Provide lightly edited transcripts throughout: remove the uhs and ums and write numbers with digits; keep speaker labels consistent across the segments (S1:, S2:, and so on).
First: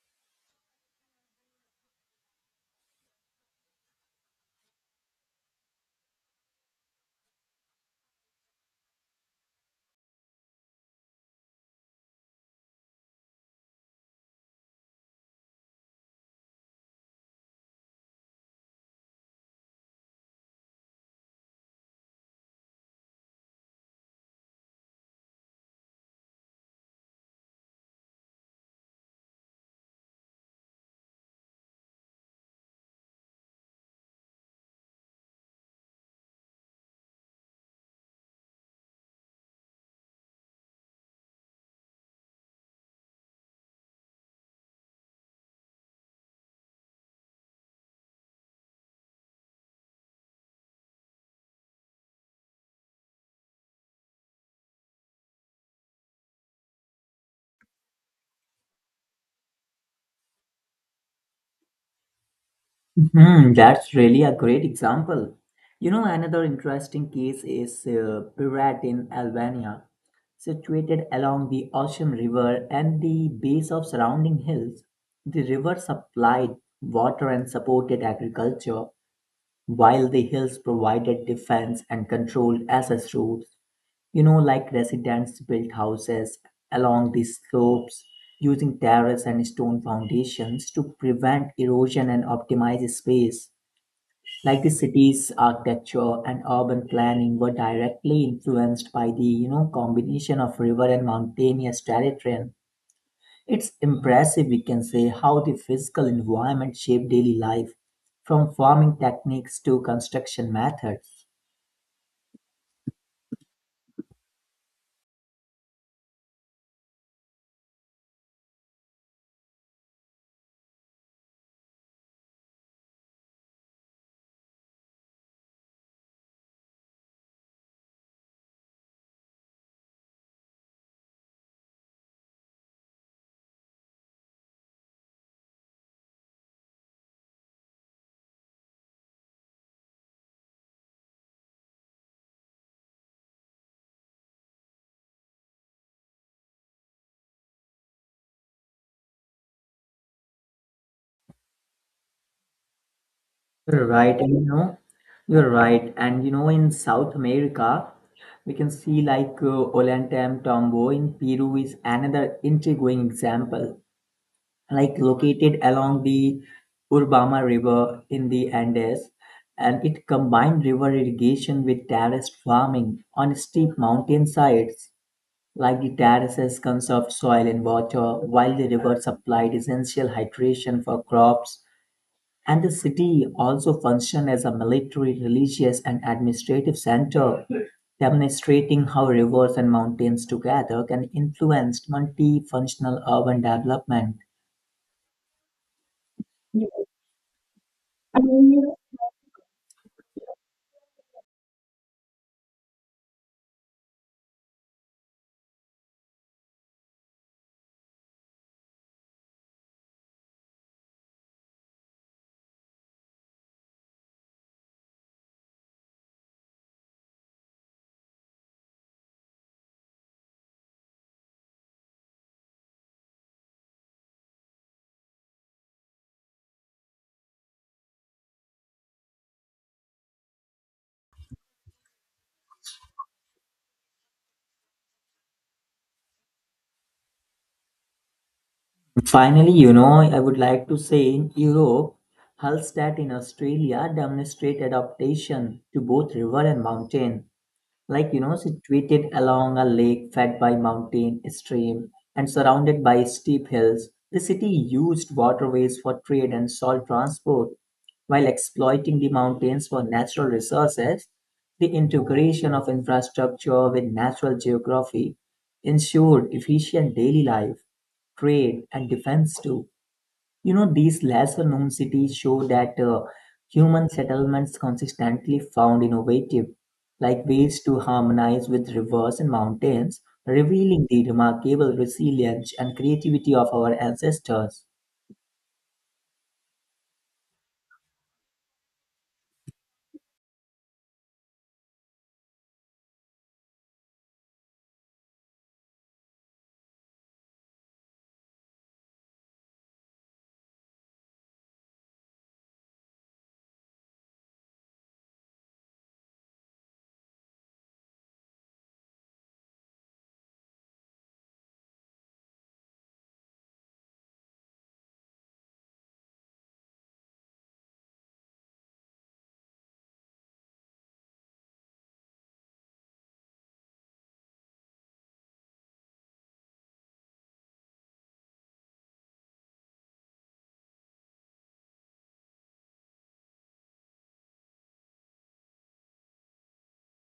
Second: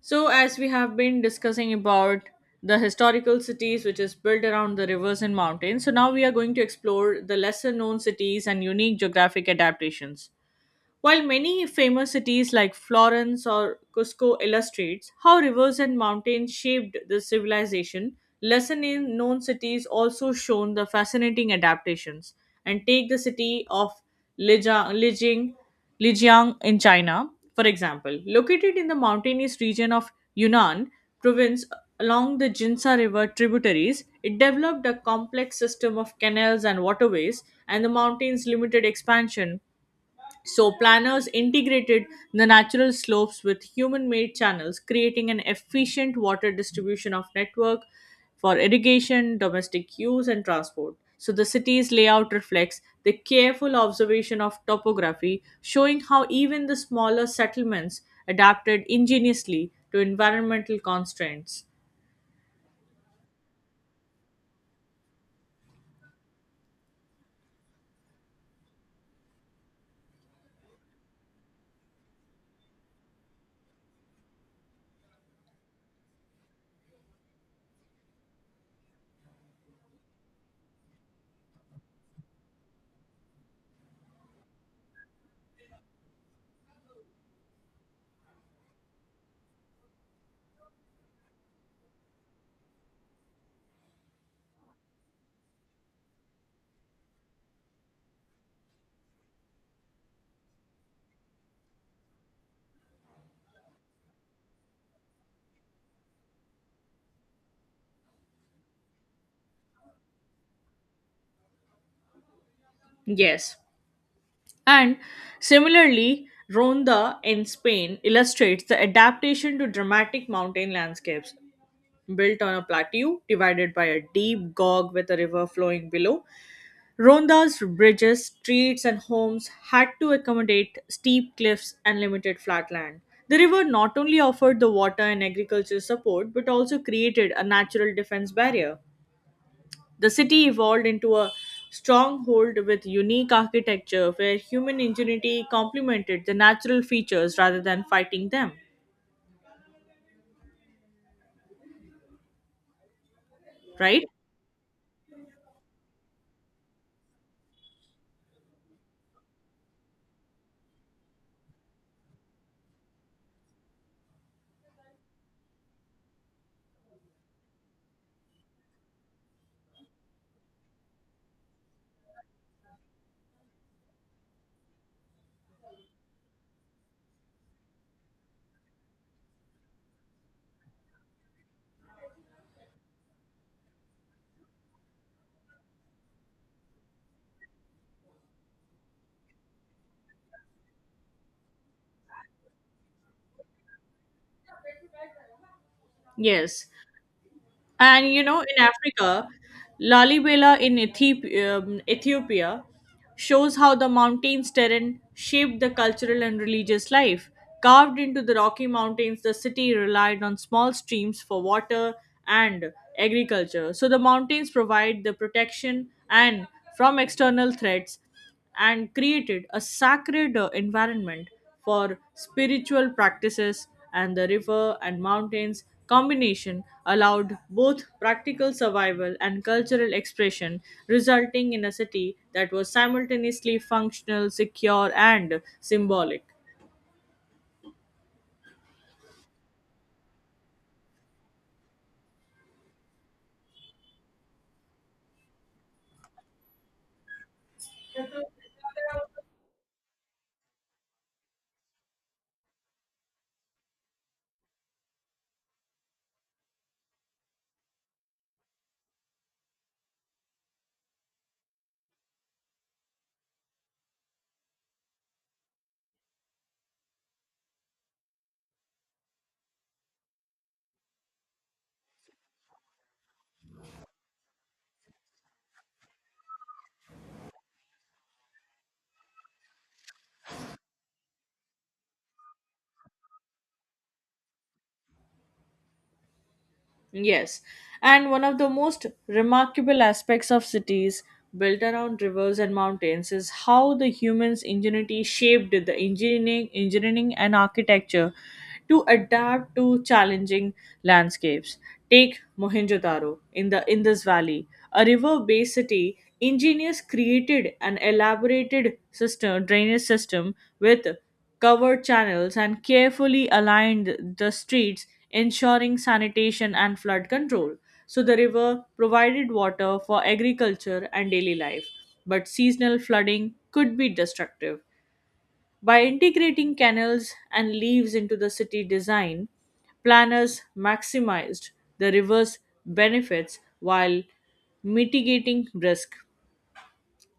S1: So, as we have been discussing about the historical cities which is built around the rivers and mountains, so now we are going to explore the lesser known cities and unique geographic adaptations. While many famous cities like Florence or Cusco illustrates how rivers and mountains shaped the civilization, lesser known cities also shown the fascinating adaptations. And take the city of Lijiang, Lijiang, Lijiang in China, for example, located in the mountainous region of Yunnan province along the Jinsa River tributaries, it developed a complex system of canals and waterways, and the mountain's limited expansion so, planners integrated the natural slopes with human made channels, creating an efficient water distribution of network for irrigation, domestic use, and transport. So, the city's layout reflects the careful observation of topography, showing how even the smaller settlements adapted ingeniously to environmental constraints.
S2: Hmm, that's really a great example. You know, another interesting case is Pirat in Albania, situated along the Ocean River and the base of surrounding hills. The river supplied water and supported agriculture, while the hills provided defense and controlled access routes. You know, like, residents built houses along the slopes using terrace and stone foundations to prevent erosion and optimize space. Like, the city's architecture and urban planning were directly influenced by the, combination of river and mountainous terrain. It's impressive, we can say, how the physical environment shaped daily life, from farming techniques to construction methods.
S1: Yes. And similarly, Ronda in Spain illustrates the adaptation to dramatic mountain landscapes, built on a plateau divided by a deep gorge with a river flowing below. Ronda's bridges, streets, and homes had to accommodate steep cliffs and limited flat land. The river not only offered the water and agricultural support but also created a natural defense barrier. The city evolved into a stronghold with unique architecture where human ingenuity complemented the natural features rather than fighting them,
S2: You're
S1: right?
S2: right. And you know, in South America, we can see, like Olantem in Peru is another intriguing example. Like, located along the Urbama River in the Andes, and it combined river irrigation with terraced farming on steep mountain sides. Like, the terraces conserved soil and water, while the river supplied essential hydration for crops. And the city also functioned as a military, religious, and administrative center, demonstrating how rivers and mountains together can influence multifunctional urban development.
S1: Yes. And you know, in Africa, Lalibela in Ethiopia shows how the mountains terrain shaped the cultural and religious life. Carved into the Rocky Mountains, the city relied on small streams for water and agriculture. So the mountains provide the protection and from external threats and created a sacred environment for spiritual practices, and the river and mountains combination allowed both practical survival and cultural expression, resulting in a city that was simultaneously functional, secure and symbolic.
S2: Finally, you know, I would like to say, in Europe, Hallstatt in Australia demonstrated adaptation to both river and mountain. Like, you know, situated along a lake fed by mountain stream and surrounded by steep hills, the city used waterways for trade and salt transport, while exploiting the mountains for natural resources. The integration of infrastructure with natural geography ensured efficient daily life, trade, and defense too. You know, these lesser known cities show that human settlements consistently found innovative, like, ways to harmonize with rivers and mountains, revealing the remarkable resilience and creativity of our ancestors.
S1: Yes, and one of the most remarkable aspects of cities built around rivers and mountains is how the human's ingenuity shaped the engineering and architecture to adapt to challenging landscapes. Take Mohenjo-daro in the Indus Valley, a river-based city. Engineers created an drainage system with covered channels, and carefully aligned the streets, ensuring sanitation and flood control. So the river provided water for agriculture and daily life, but seasonal flooding could be destructive. By integrating canals and leaves into the city design, planners maximized the river's benefits while mitigating risk,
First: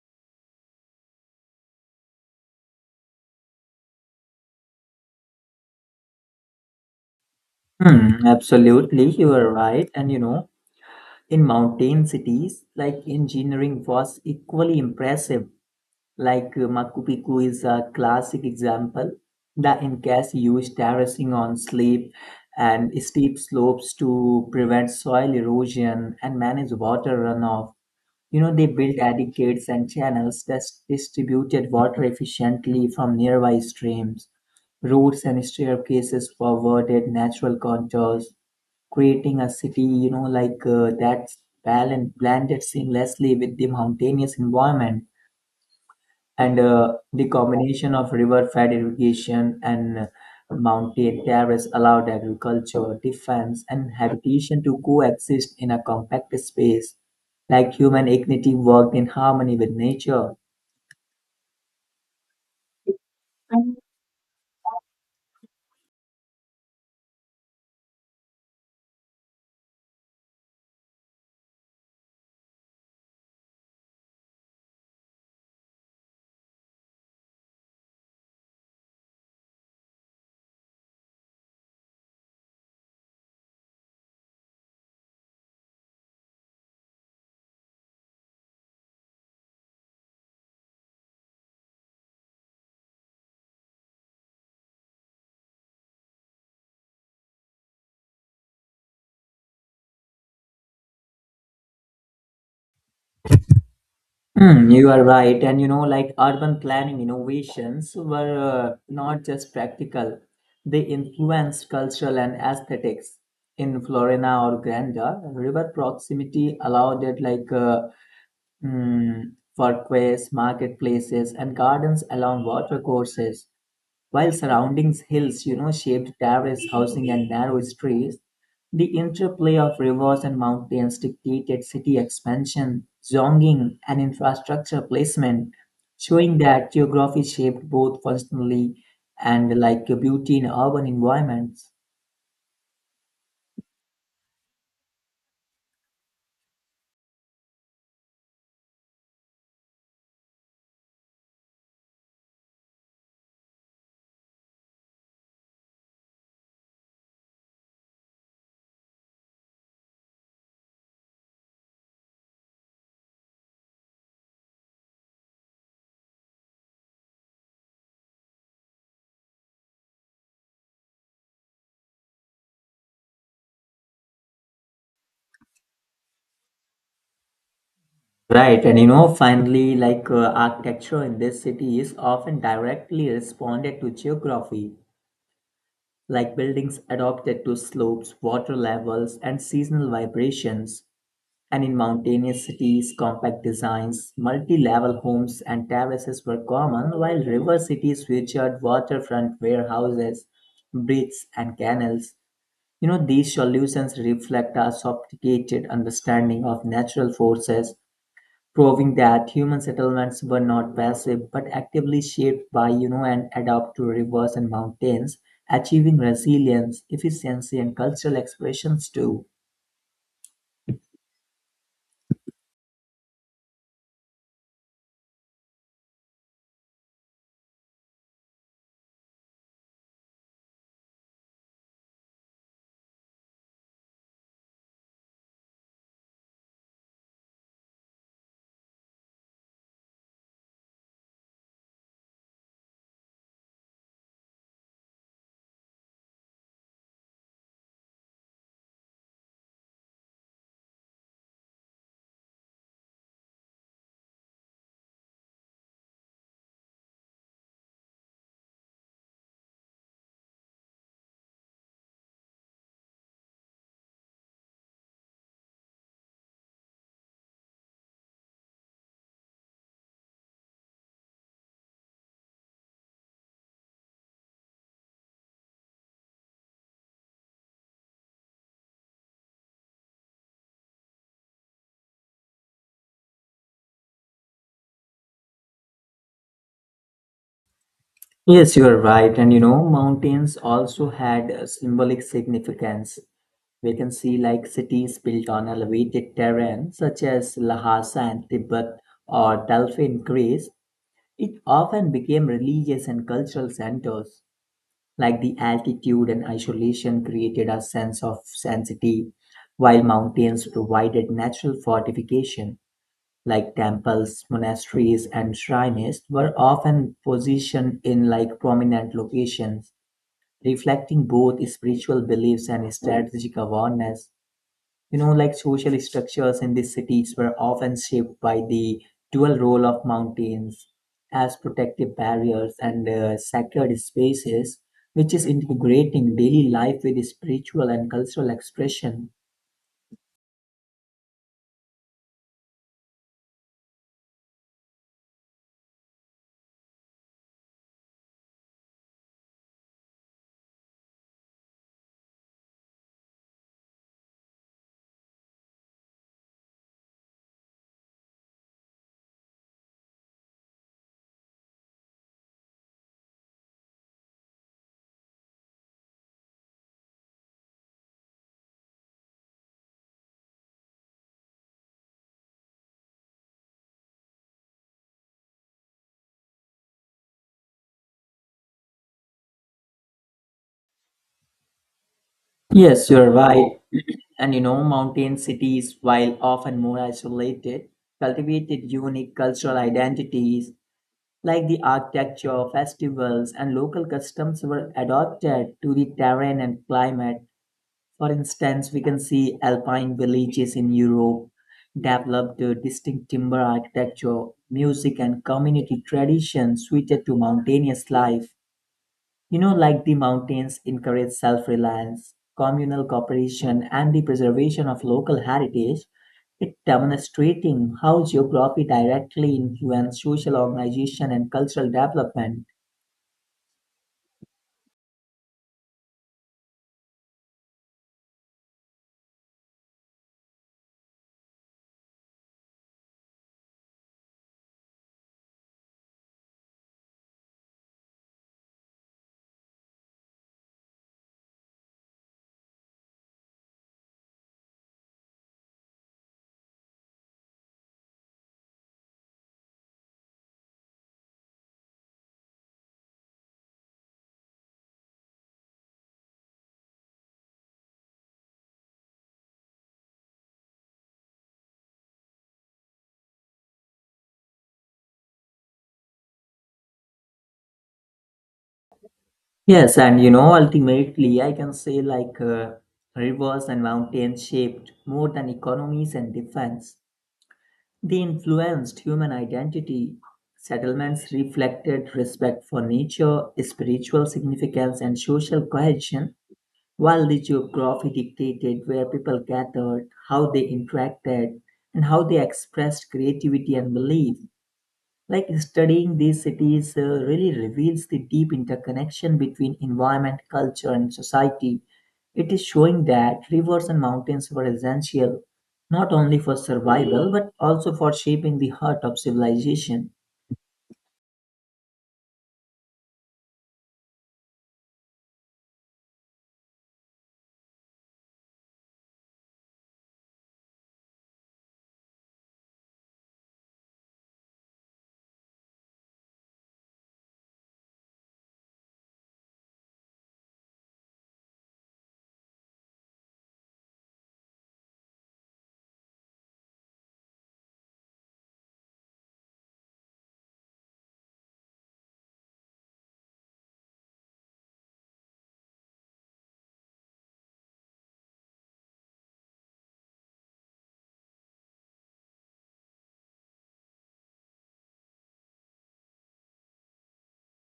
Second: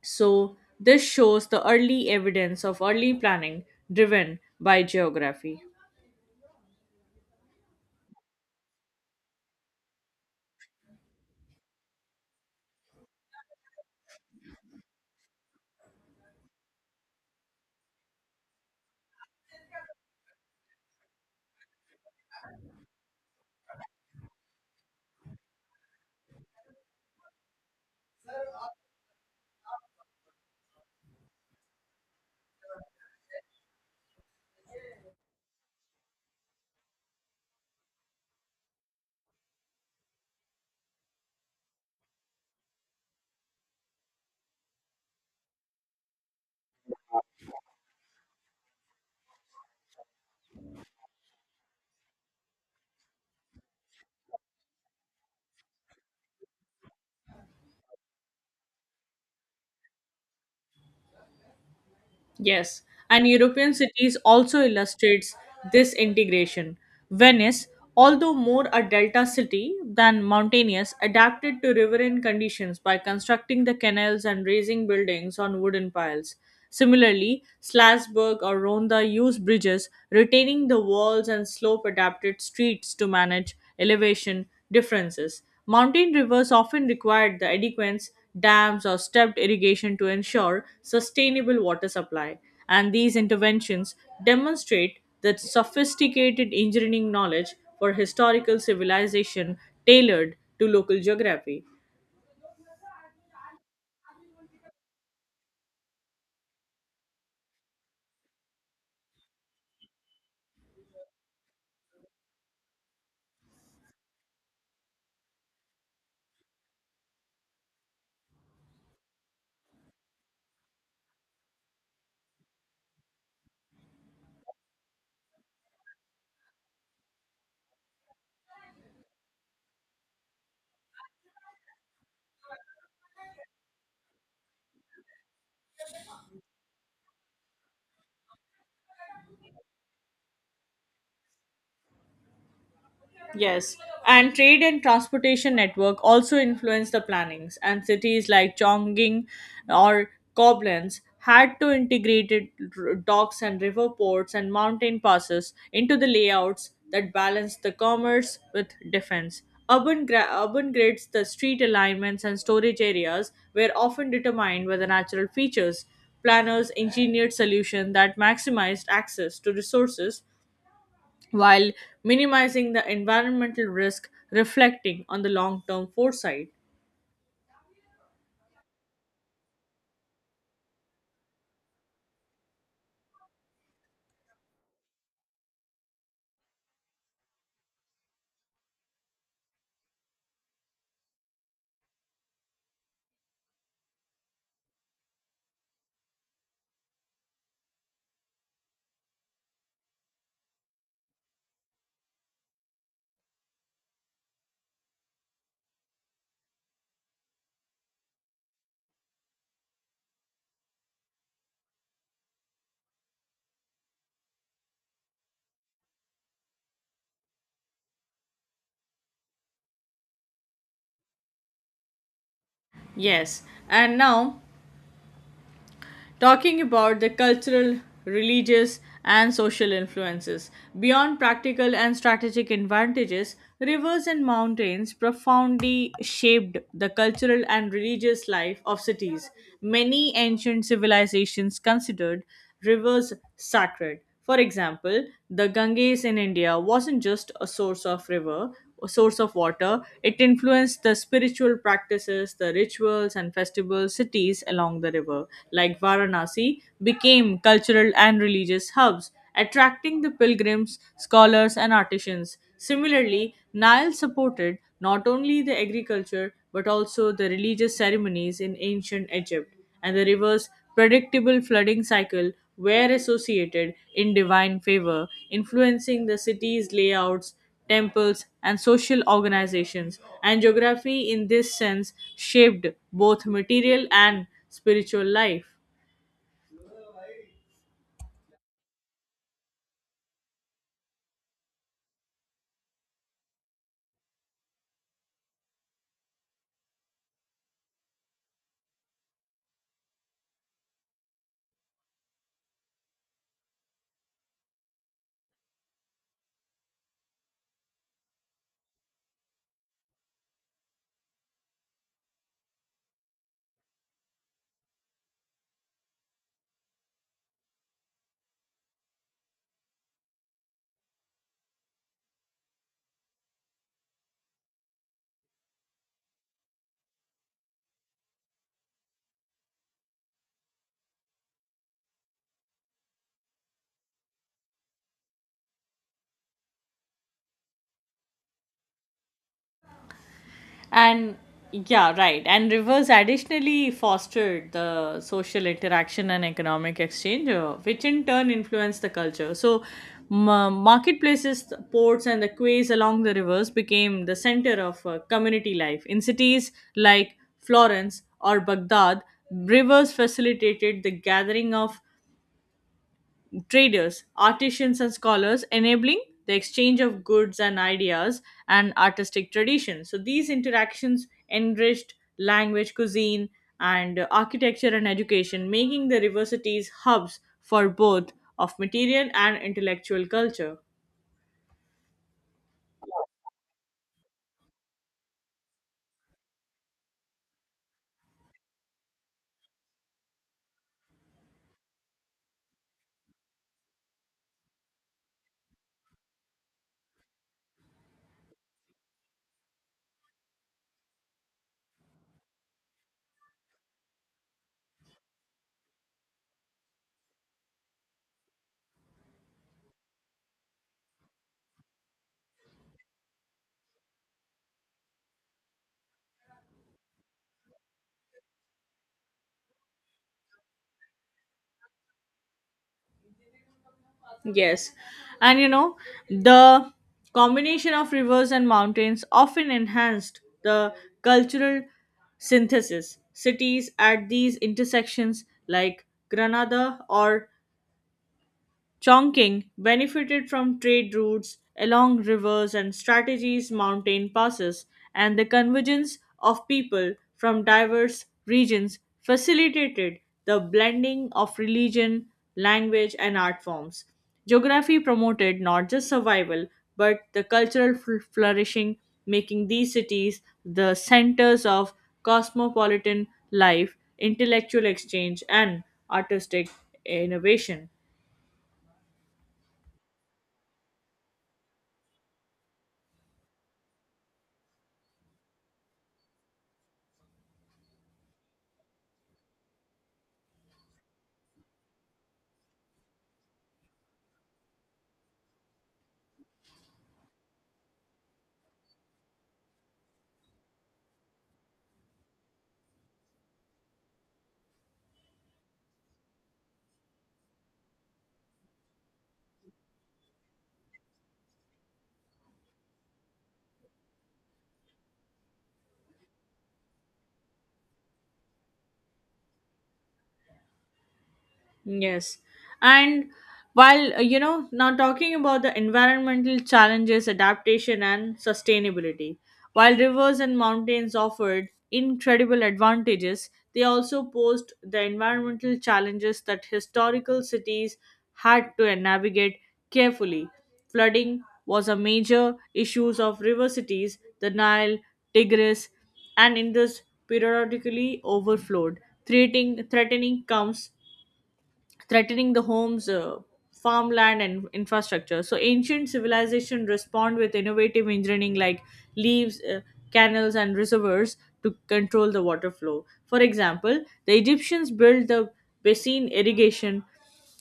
S1: so this shows the early evidence of early planning driven by geography.
S2: Hmm, absolutely, you are right. And you know, in mountain cities, like, engineering was equally impressive. Like Machu Picchu is a classic example. The Incas used terracing on slip and steep slopes to prevent soil erosion and manage water runoff. You know, they built aqueducts and channels that distributed water efficiently from nearby streams. Roads and staircases forwarded natural contours, creating a city, you know, like that's balanced, blended seamlessly with the mountainous environment. And the combination of river fed irrigation and mountain terrace allowed agriculture, defense, and habitation to coexist in a compact space. Like, human dignity worked in harmony with nature.
S1: Yes, and European cities also illustrates this integration. Venice, although more a delta city than mountainous, adapted to riverine conditions by constructing the canals and raising buildings on wooden piles. Similarly, Slasburg or Ronda used bridges, retaining the walls and slope adapted streets to manage elevation differences. Mountain rivers often required the adequate dams, or stepped irrigation to ensure sustainable water supply. And these interventions demonstrate the sophisticated engineering knowledge for historical civilization tailored to local geography.
S2: Hmm, you are right. And you know, like, urban planning innovations were not just practical, they influenced cultural and aesthetics. In Florina or Granda, river proximity allowed it, like Hmm. parkways, marketplaces, and gardens along watercourses, while surrounding hills, you know, shaped terrace housing and narrow streets. The interplay of rivers and mountains dictated city expansion, zoning, and infrastructure placement, showing that geography shaped both functionally and, like, beauty in urban environments.
S1: Yes, and trade and transportation network also influenced the plannings, and cities like Chongqing or Koblenz had to integrate docks and river ports and mountain passes into the layouts that balanced the commerce with defense. Urban grids, the street alignments and storage areas were often determined by the natural features. Planners engineered solutions that maximized access to resources while minimizing the environmental risk, reflecting on the long-term foresight.
S2: Right, and you know, finally, like architecture in this city is often directly responded to geography. Like, buildings adapted to slopes, water levels, and seasonal vibrations. And in mountainous cities, compact designs, multi level homes, and terraces were common, while river cities featured waterfront warehouses, bridges, and canals. You know, these solutions reflect our sophisticated understanding of natural forces, proving that human settlements were not passive but actively shaped by, and adapt to rivers and mountains, achieving resilience, efficiency, and cultural expressions too.
S1: Yes, and now talking about the cultural, religious and social influences. Beyond practical and strategic advantages, rivers and mountains profoundly shaped the cultural and religious life of cities. Many ancient civilizations considered rivers sacred. For example, the Ganges in India wasn't just a source of river, a source of water, it influenced the spiritual practices, the rituals and festival cities along the river, like Varanasi, became cultural and religious hubs, attracting the pilgrims, scholars and artisans. Similarly, Nile supported not only the agriculture but also the religious ceremonies in ancient Egypt, and the river's predictable flooding cycle were associated in divine favor, influencing the city's layouts, temples, and social organizations. And geography, in this sense, shaped both material and spiritual life.
S2: Yes, you are right. And you know, mountains also had a symbolic significance. We can see, like, cities built on elevated terrain such as Lhasa in Tibet or Delphi in Greece, it often became religious and cultural centers. Like, the altitude and isolation created a sense of sanctity, while mountains provided natural fortification. Like, temples, monasteries, and shrines were often positioned in, like, prominent locations, reflecting both spiritual beliefs and strategic awareness. You know, like, social structures in these cities were often shaped by the dual role of mountains as protective barriers and sacred spaces, which is integrating daily life with spiritual and cultural expression.
S1: And yeah, right. And rivers additionally fostered the social interaction and economic exchange, which in turn influenced the culture. So, marketplaces, the ports, and the quays along the rivers became the center of community life. In cities like Florence or Baghdad, rivers facilitated the gathering of traders, artisans, and scholars, enabling the exchange of goods and ideas and artistic traditions. So these interactions enriched language, cuisine, and architecture and education, making the universities hubs for both of material and intellectual culture.
S2: Yes, you're right. And you know, mountain cities, while often more isolated, cultivated unique cultural identities. Like, the architecture, festivals, and local customs were adapted to the terrain and climate. For instance, we can see alpine villages in Europe developed a distinct timber architecture, music, and community traditions suited to mountainous life. You know, like, the mountains encourage self reliance, communal cooperation, and the preservation of local heritage. It demonstrating how geography directly influences social organization and cultural development.
S1: Yes. And you know, the combination of rivers and mountains often enhanced the cultural synthesis. Cities at these intersections, like Granada or Chongqing benefited from trade routes along rivers and strategies mountain passes, and the convergence of people from diverse regions facilitated the blending of religion, language, and art forms. Geography promoted not just survival but the cultural flourishing, making these cities the centers of cosmopolitan life, intellectual exchange, and artistic innovation.
S2: Yes, and you know, ultimately, I can say, like rivers and mountains shaped more than economies and defense. They influenced human identity. Settlements reflected respect for nature, spiritual significance, and social cohesion, while the geography dictated where people gathered, how they interacted, and how they expressed creativity and belief. Like, studying these cities really reveals the deep interconnection between environment, culture, and society. It is showing that rivers and mountains were essential not only for survival but also for shaping the heart of civilization.
S1: Yes. And while, you know, now talking about the environmental challenges, adaptation, and sustainability, while rivers and mountains offered incredible advantages, they also posed the environmental challenges that historical cities had to navigate carefully. Flooding was a major issue of river cities, the Nile, Tigris, and Indus periodically overflowed, threatening, threatening comes threatening the homes, farmland, and infrastructure. So ancient civilization respond with innovative engineering like leaves, canals, and reservoirs to control the water flow. For example, the Egyptians built the basin irrigation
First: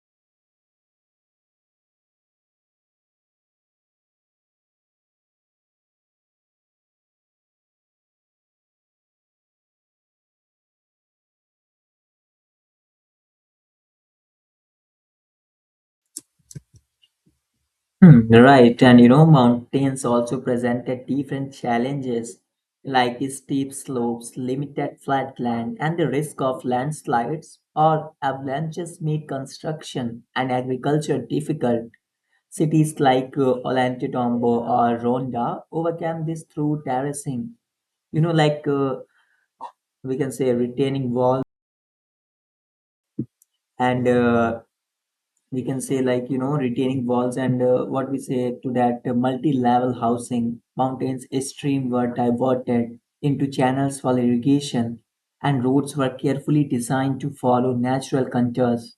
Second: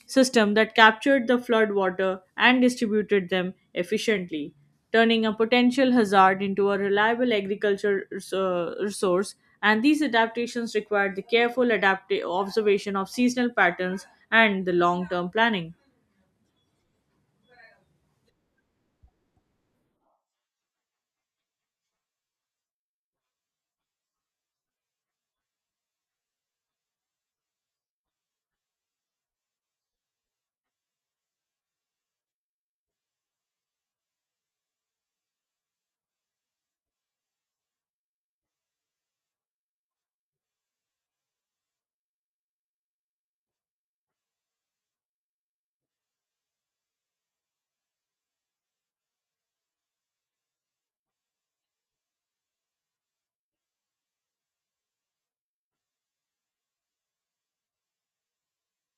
S1: system that captured the flood water and distributed them efficiently, turning a potential hazard into a reliable agricultural resource. And these adaptations required the careful observation of seasonal patterns and the long term planning.
S2: Hmm, right, and you know, mountains also presented different challenges, like steep slopes, limited flat land, and the risk of landslides or avalanches made construction and agriculture difficult. Cities like Ollantaytambo or Ronda overcame this through terracing. You know, like we can say retaining walls and uh, we can say, like, you know, retaining walls and what we say to that, multi-level housing. Mountains stream were diverted into channels for irrigation, and roads were carefully designed to follow natural contours.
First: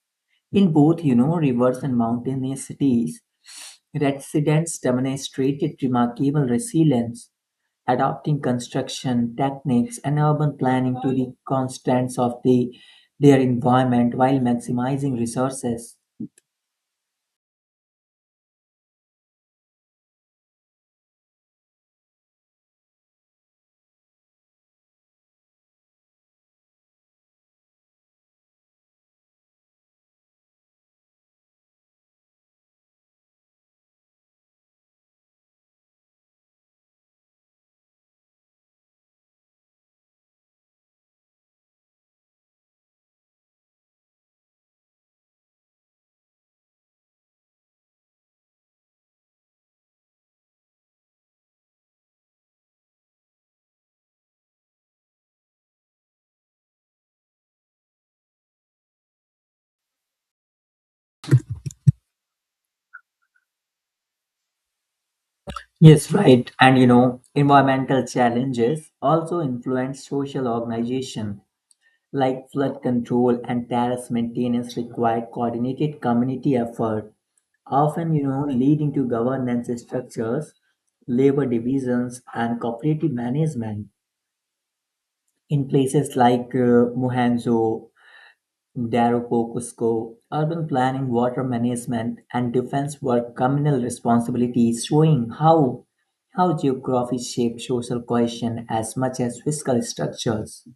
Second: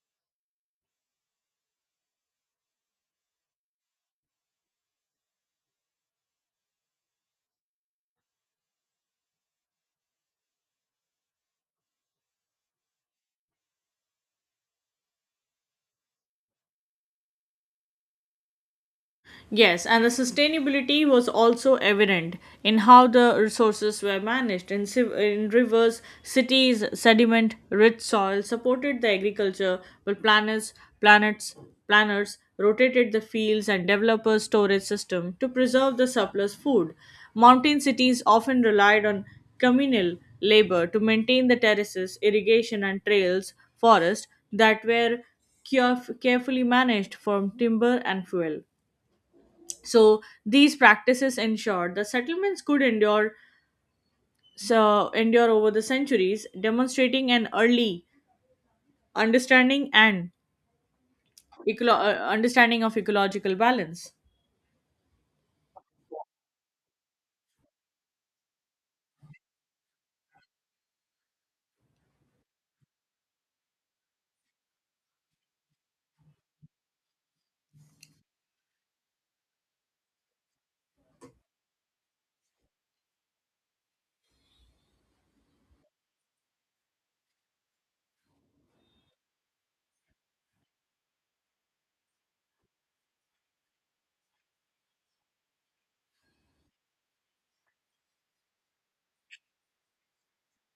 S2: In both, you know, rivers and mountainous cities, residents demonstrated remarkable resilience, adapting construction techniques and urban planning to the constraints of their environment while maximizing resources.
S1: Yes, and the sustainability was also evident in how the resources were managed. In, in rivers, cities, sediment rich soil supported the agriculture, but planets, planners rotated the fields and developers' storage system to preserve the surplus food. Mountain cities often relied on communal labor to maintain the terraces, irrigation, and trails, forests that were carefully managed from timber and fuel. So these practices ensured the settlements could endure over the centuries, demonstrating an early understanding and understanding of ecological balance.
S2: Yes, right. And you know, environmental challenges also influence social organization, like flood control and terrace maintenance require coordinated community effort, often, you know, leading to governance structures, labor divisions, and cooperative management. In places like Mohenjo Daropokusco, urban planning, water management, and defense were communal responsibilities, showing how, geography shapes social cohesion as much as physical structures.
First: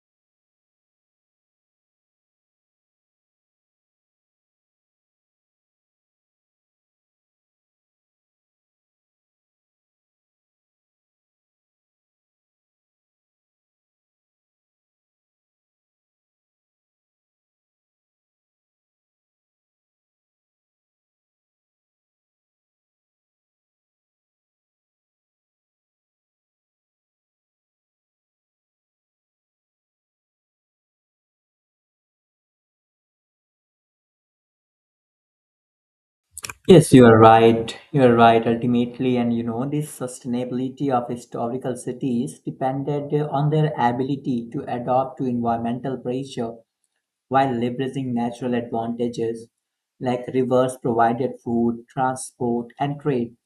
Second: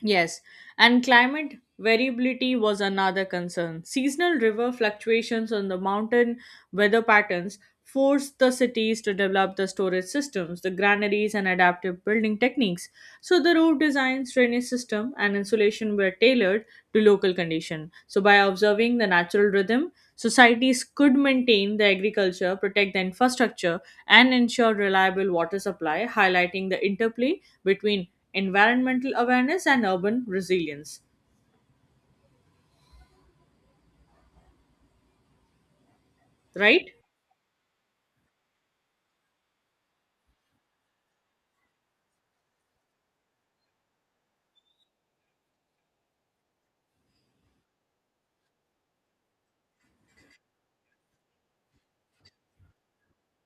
S1: Yes, and climate variability was another concern. Seasonal river fluctuations on the mountain weather patterns forced the cities to develop the storage systems, the granaries, and adaptive building techniques. So the roof designs, drainage system, and insulation were tailored to local condition. So by observing the natural rhythm, societies could maintain the agriculture, protect the infrastructure, and ensure reliable water supply, highlighting the interplay between environmental awareness and urban resilience, right?
S2: Yes, you are right. You are right. Ultimately, and you know, this sustainability of historical cities depended on their ability to adapt to environmental pressure while leveraging natural advantages. Like, rivers provided food, transport, and trade,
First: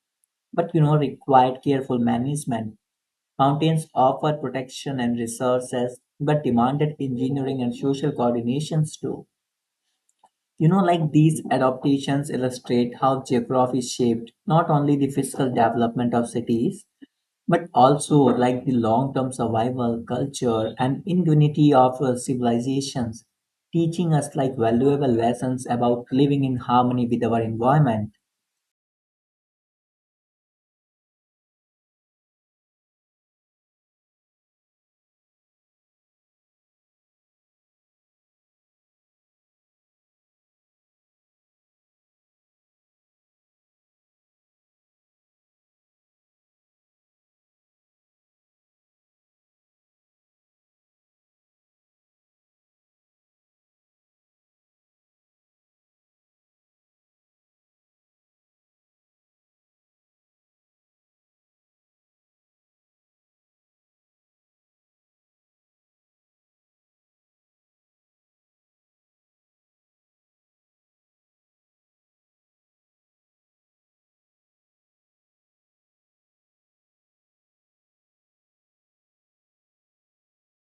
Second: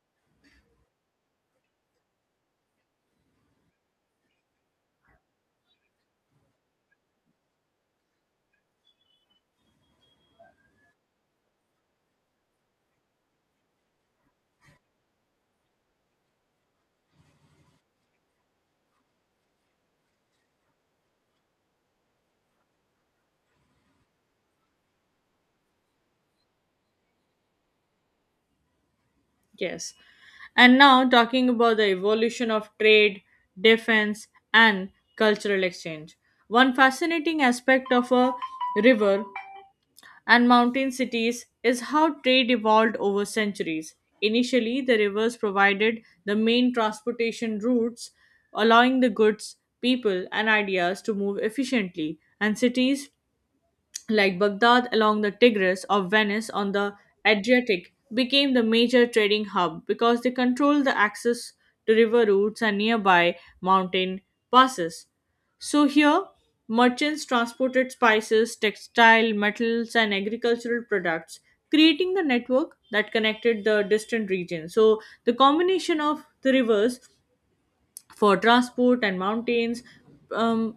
S2: but, you know, required careful management. Mountains offer protection and resources, but demanded engineering and social coordinations too. You know, like, these adaptations illustrate how geography shaped not only the physical development of cities, but also, like, the long-term survival, culture, and ingenuity of civilizations, teaching us, like, valuable lessons about living in harmony with our environment.
S1: Yes, and now talking about the evolution of trade, defense and cultural exchange. One fascinating aspect of a river and mountain cities is how trade evolved over centuries. Initially the rivers provided the main transportation routes, allowing the goods, people and ideas to move efficiently, and cities like Baghdad along the Tigris or Venice on the Adriatic, became the major trading hub because they controlled the access to river routes and nearby mountain passes. So here, merchants transported spices, textile, metals, and agricultural products, creating the network that connected the distant regions. So the combination of the rivers for transport and mountains, um,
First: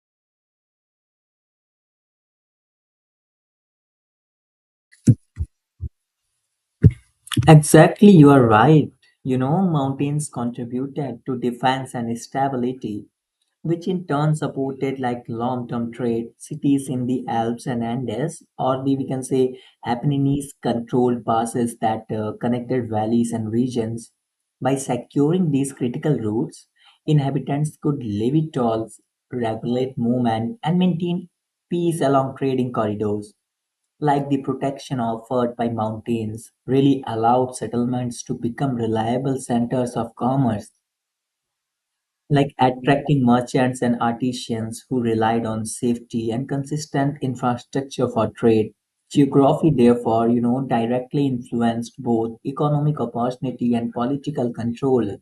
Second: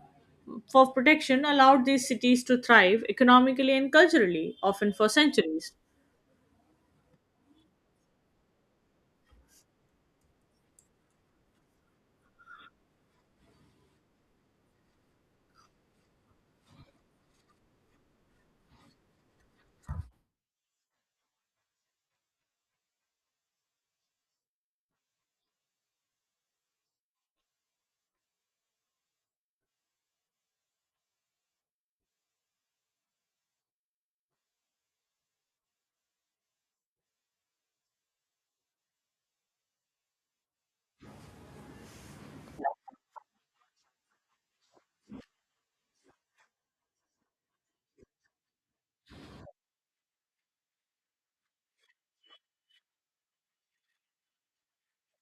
S1: for protection allowed these cities to thrive economically and culturally, often for centuries.
S2: Exactly, you are right. You know, mountains contributed to defense and stability, which in turn supported, like, long-term trade. Cities in the Alps and Andes, or, the, we can say, Apennines, controlled passes that connected valleys and regions. By securing these critical routes, inhabitants could levy tolls, regulate movement, and maintain peace along trading corridors. Like, the protection offered by mountains really allowed settlements to become reliable centers of commerce, like, attracting merchants and artisans who relied on safety and consistent infrastructure for trade. Geography, therefore, you know, directly influenced both economic opportunity and political control.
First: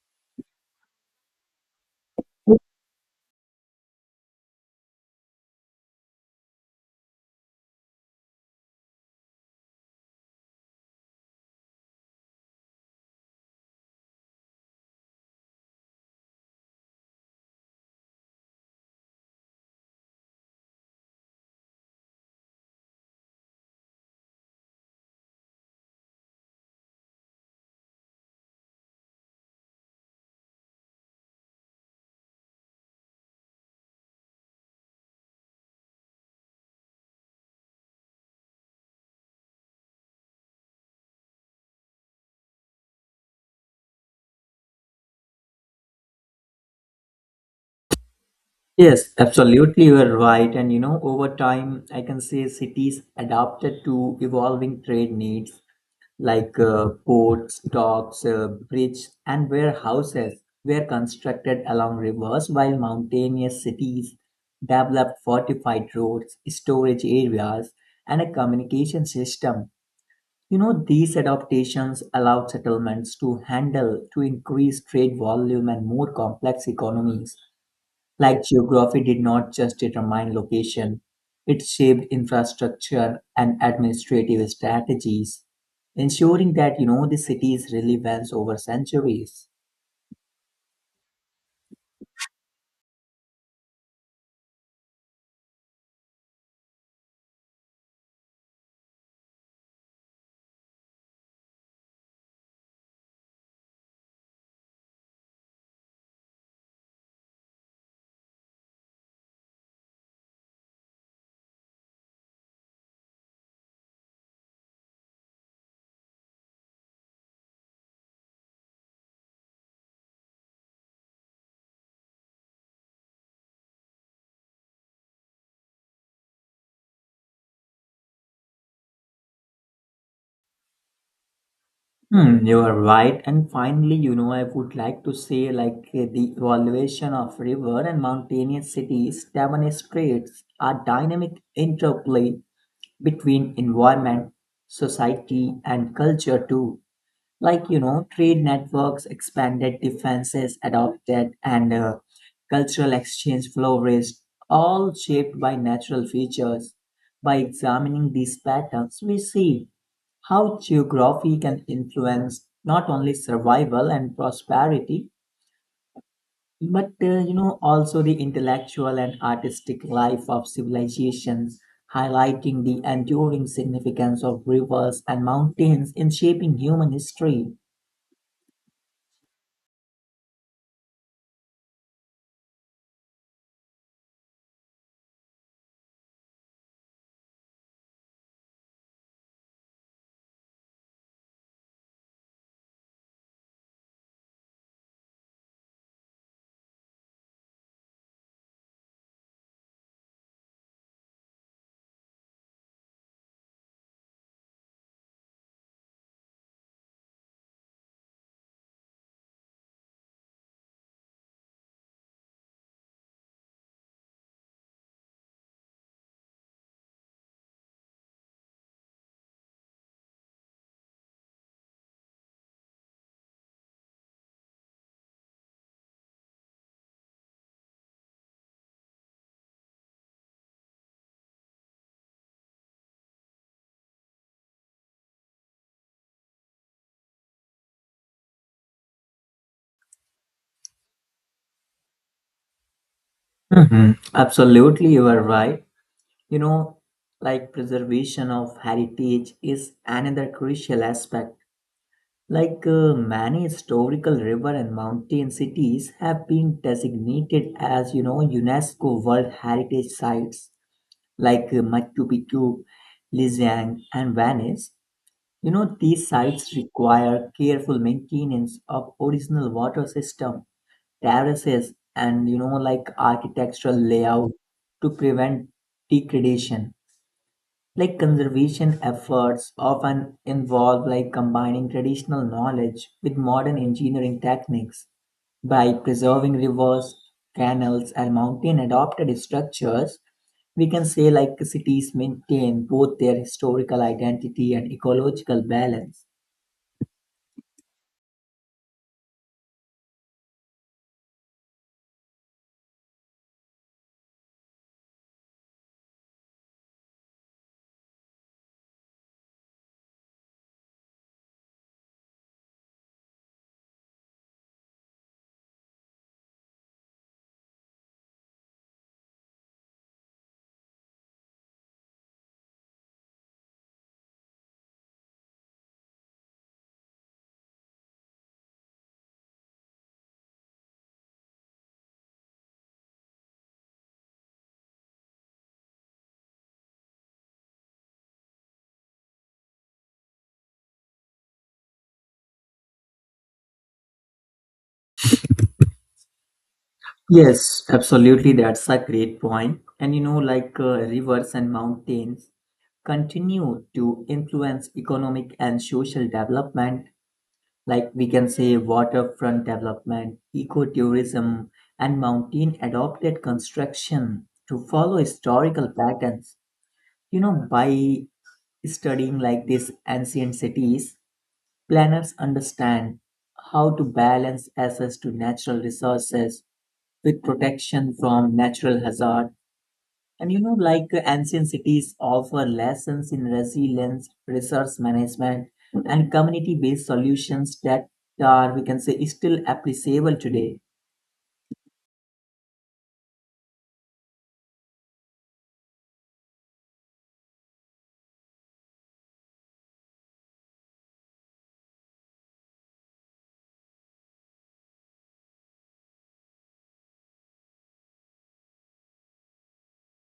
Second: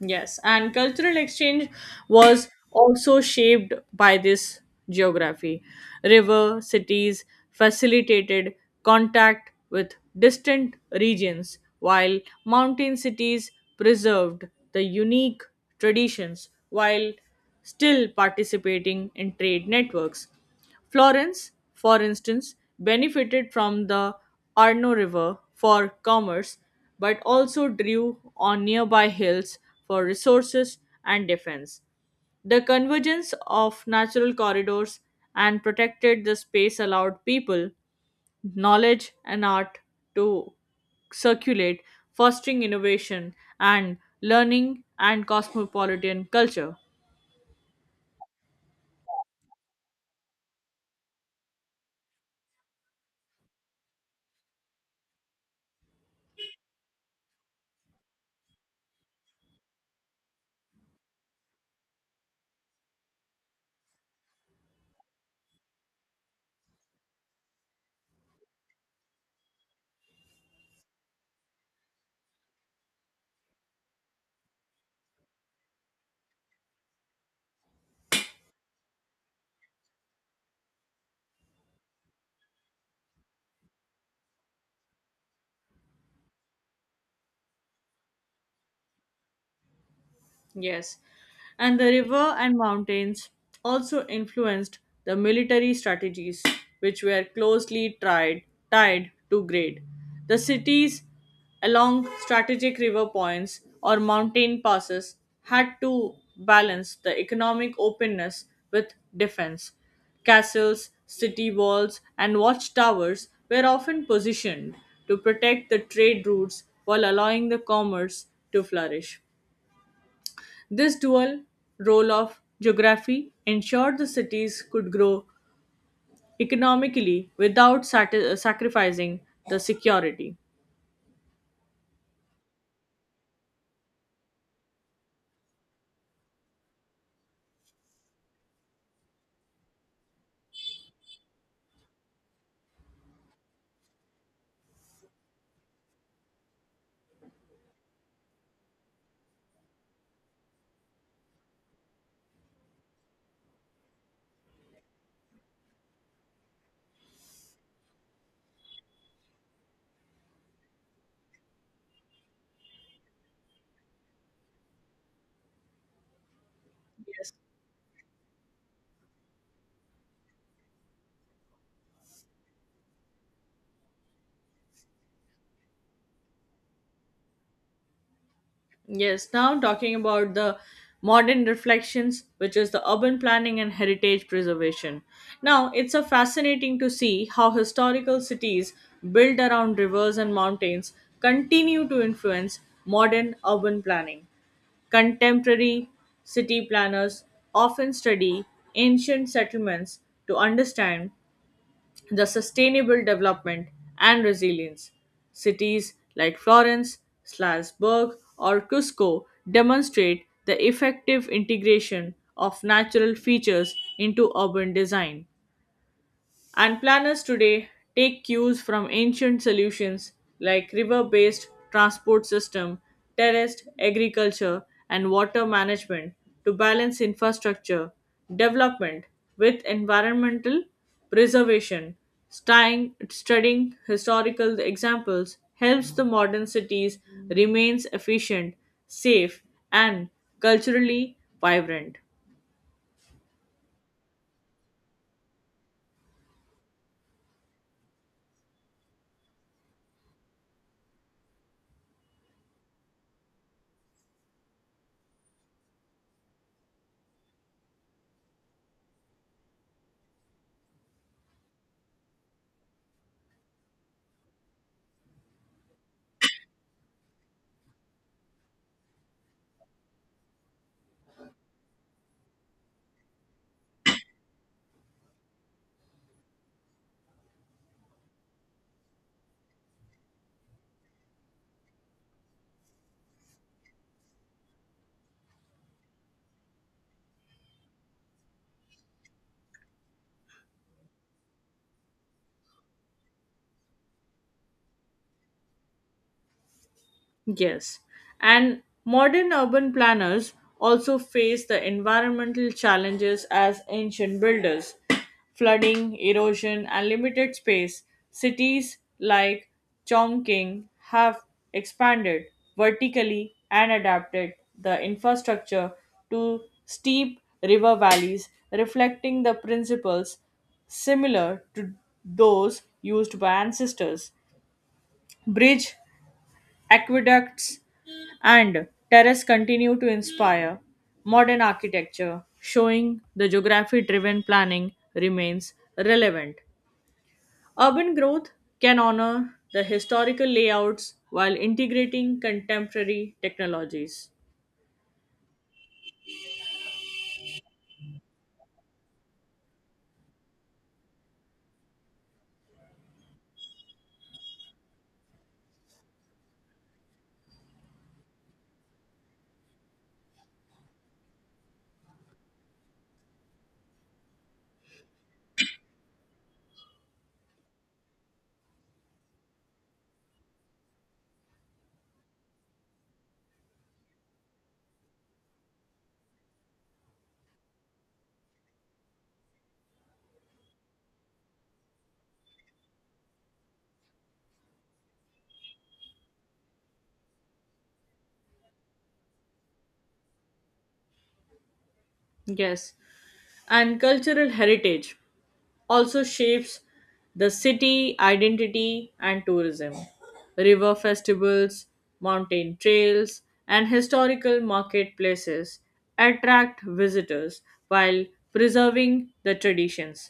S1: Yes, and cultural exchange was also shaped by this geography. River cities facilitated contact with distant regions, while mountain cities preserved the unique traditions while still participating in trade networks. Florence, for instance, benefited from the Arno River for commerce but also drew on nearby hills for resources and defense. The convergence of natural corridors and protected the space allowed people, knowledge, and art to circulate, fostering innovation and learning and cosmopolitan culture.
S2: Yes, absolutely, you are right. And you know, over time, I can say, cities adapted to evolving trade needs, like ports, docks, bridges, and warehouses were constructed along rivers, while mountainous cities developed fortified roads, storage areas, and a communication system. You know, these adaptations allowed settlements to handle to increase trade volume and more complex economies. Like, geography did not just determine location, it shaped infrastructure and administrative strategies, ensuring that, you know, the city's relevance over centuries.
S1: Yes, and the river and mountains also influenced the military strategies, which were tied to grade. The cities along strategic river points or mountain passes had to balance the economic openness with defense. Castles, city walls, and watchtowers were often positioned to protect the trade routes while allowing the commerce to flourish. This dual role of geography ensured the cities could grow economically without sacrificing the security.
S2: Hmm, you are right. And finally, you know, I would like to say, like the evaluation of river and mountainous cities demonstrates a dynamic interplay between environment, society, and culture too. Like, you know, trade networks expanded, defenses adopted, and cultural exchange flourished, all shaped by natural features. By examining these patterns, we see how geography can influence not only survival and prosperity, but you
S1: Yes.
S2: know, also the intellectual and artistic life of civilizations, highlighting the enduring significance of rivers and mountains in shaping human history.
S1: Yes. Now talking about the modern reflections, which is the urban planning and heritage preservation. Now it's a fascinating to see how historical cities built around rivers and mountains continue to influence modern urban planning. Contemporary city planners often study ancient settlements to understand the sustainable development and resilience. Cities like Florence, Salzburg, or Cusco demonstrate the effective integration of natural features into urban design. And planners today take cues from ancient solutions like river based transport system, terraced agriculture, and water management to balance infrastructure development with environmental preservation. Studying historical examples helps the modern cities remains efficient, safe, and culturally vibrant.
S2: Mhm. Absolutely, you are right. You know, like, preservation of heritage is another crucial aspect. Like many historical river and mountain cities have been designated as, you know, UNESCO World Heritage Sites, like Machu Picchu, Lijiang, and Venice. You know, these sites require careful maintenance of original water system, terraces, and, you know, like, architectural layout to prevent degradation. Like, conservation efforts often involve, like, combining traditional knowledge with modern engineering techniques. By preserving rivers, canals, and mountain adopted structures, we can say, like, cities maintain both their historical identity and ecological balance.
S1: Yes. And modern urban planners also face the environmental challenges as ancient builders flooding, erosion, and limited space. Cities like Chongqing have expanded vertically and adapted the infrastructure to steep river valleys, reflecting the principles similar to those used by ancestors. Bridge Aqueducts and terrace continue to inspire modern architecture, showing the geography driven planning remains relevant. Urban growth can honor the historical layouts while integrating contemporary technologies.
S2: Yes, absolutely. That's a great point. And you know, like rivers and mountains continue to influence economic and social development. Like, we can say, waterfront development, ecotourism, and mountain adopted construction to follow historical patterns. You know, by studying, like, these ancient cities, planners understand how to balance access to natural resources with protection from natural hazard. And you know, like ancient cities offer lessons in resilience, resource management, and community-based solutions that are, we can say, still appreciable today.
S1: Yes, and cultural heritage also shapes the city identity and tourism. River festivals, mountain trails, and historical marketplaces attract visitors while preserving the traditions.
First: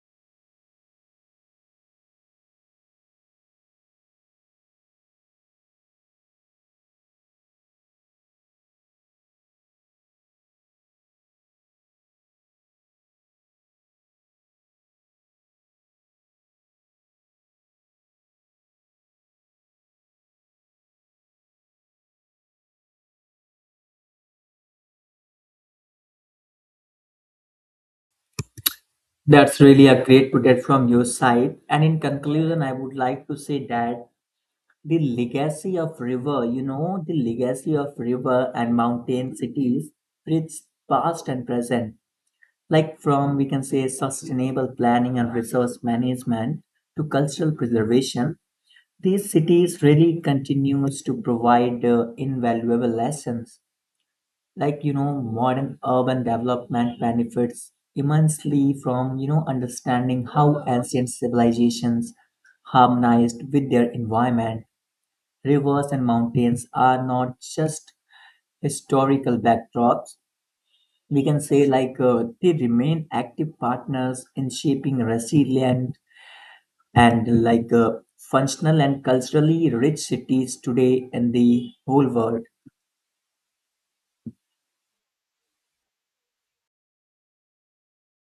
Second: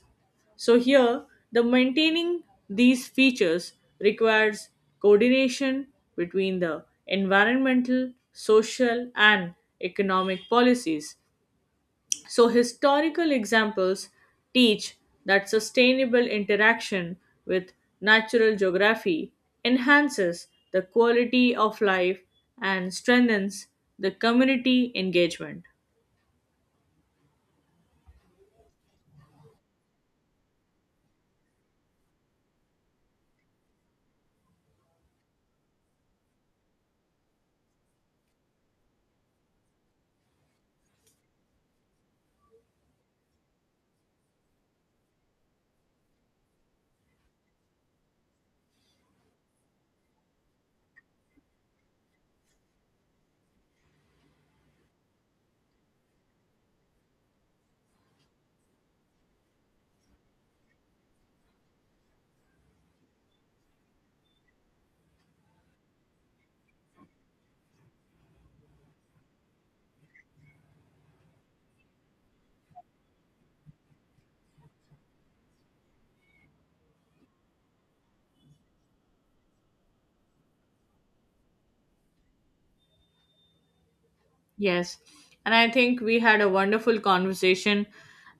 S1: So here, the maintaining these features requires coordination between the environmental, social, and economic policies, so historical examples teach that sustainable interaction with natural geography enhances the quality of life and strengthens the community engagement.
S2: That's really a great project from your side. And in conclusion, I would like to say that the legacy of river, and mountain cities, it's past and present. Like, from, we can say, sustainable planning and resource management to cultural preservation, these cities really continues to provide invaluable lessons. Like, you know, modern urban development benefits immensely from, you know, understanding how ancient civilizations harmonized with their environment. Rivers and mountains are not just historical backdrops. We can say, like they remain active partners in shaping resilient and, like functional and culturally rich cities today in the whole world.
S1: Yes, and I think we had a wonderful conversation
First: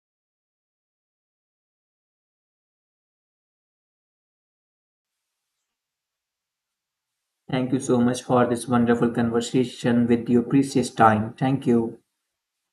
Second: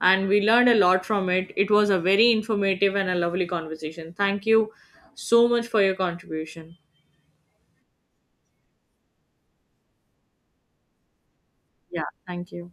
S1: and we learned a lot from it. It was a very informative and a lovely conversation. Thank you so much for your contribution.
S2: Thank you so much for this wonderful conversation with your precious time. Thank you.
S1: Yeah, thank you.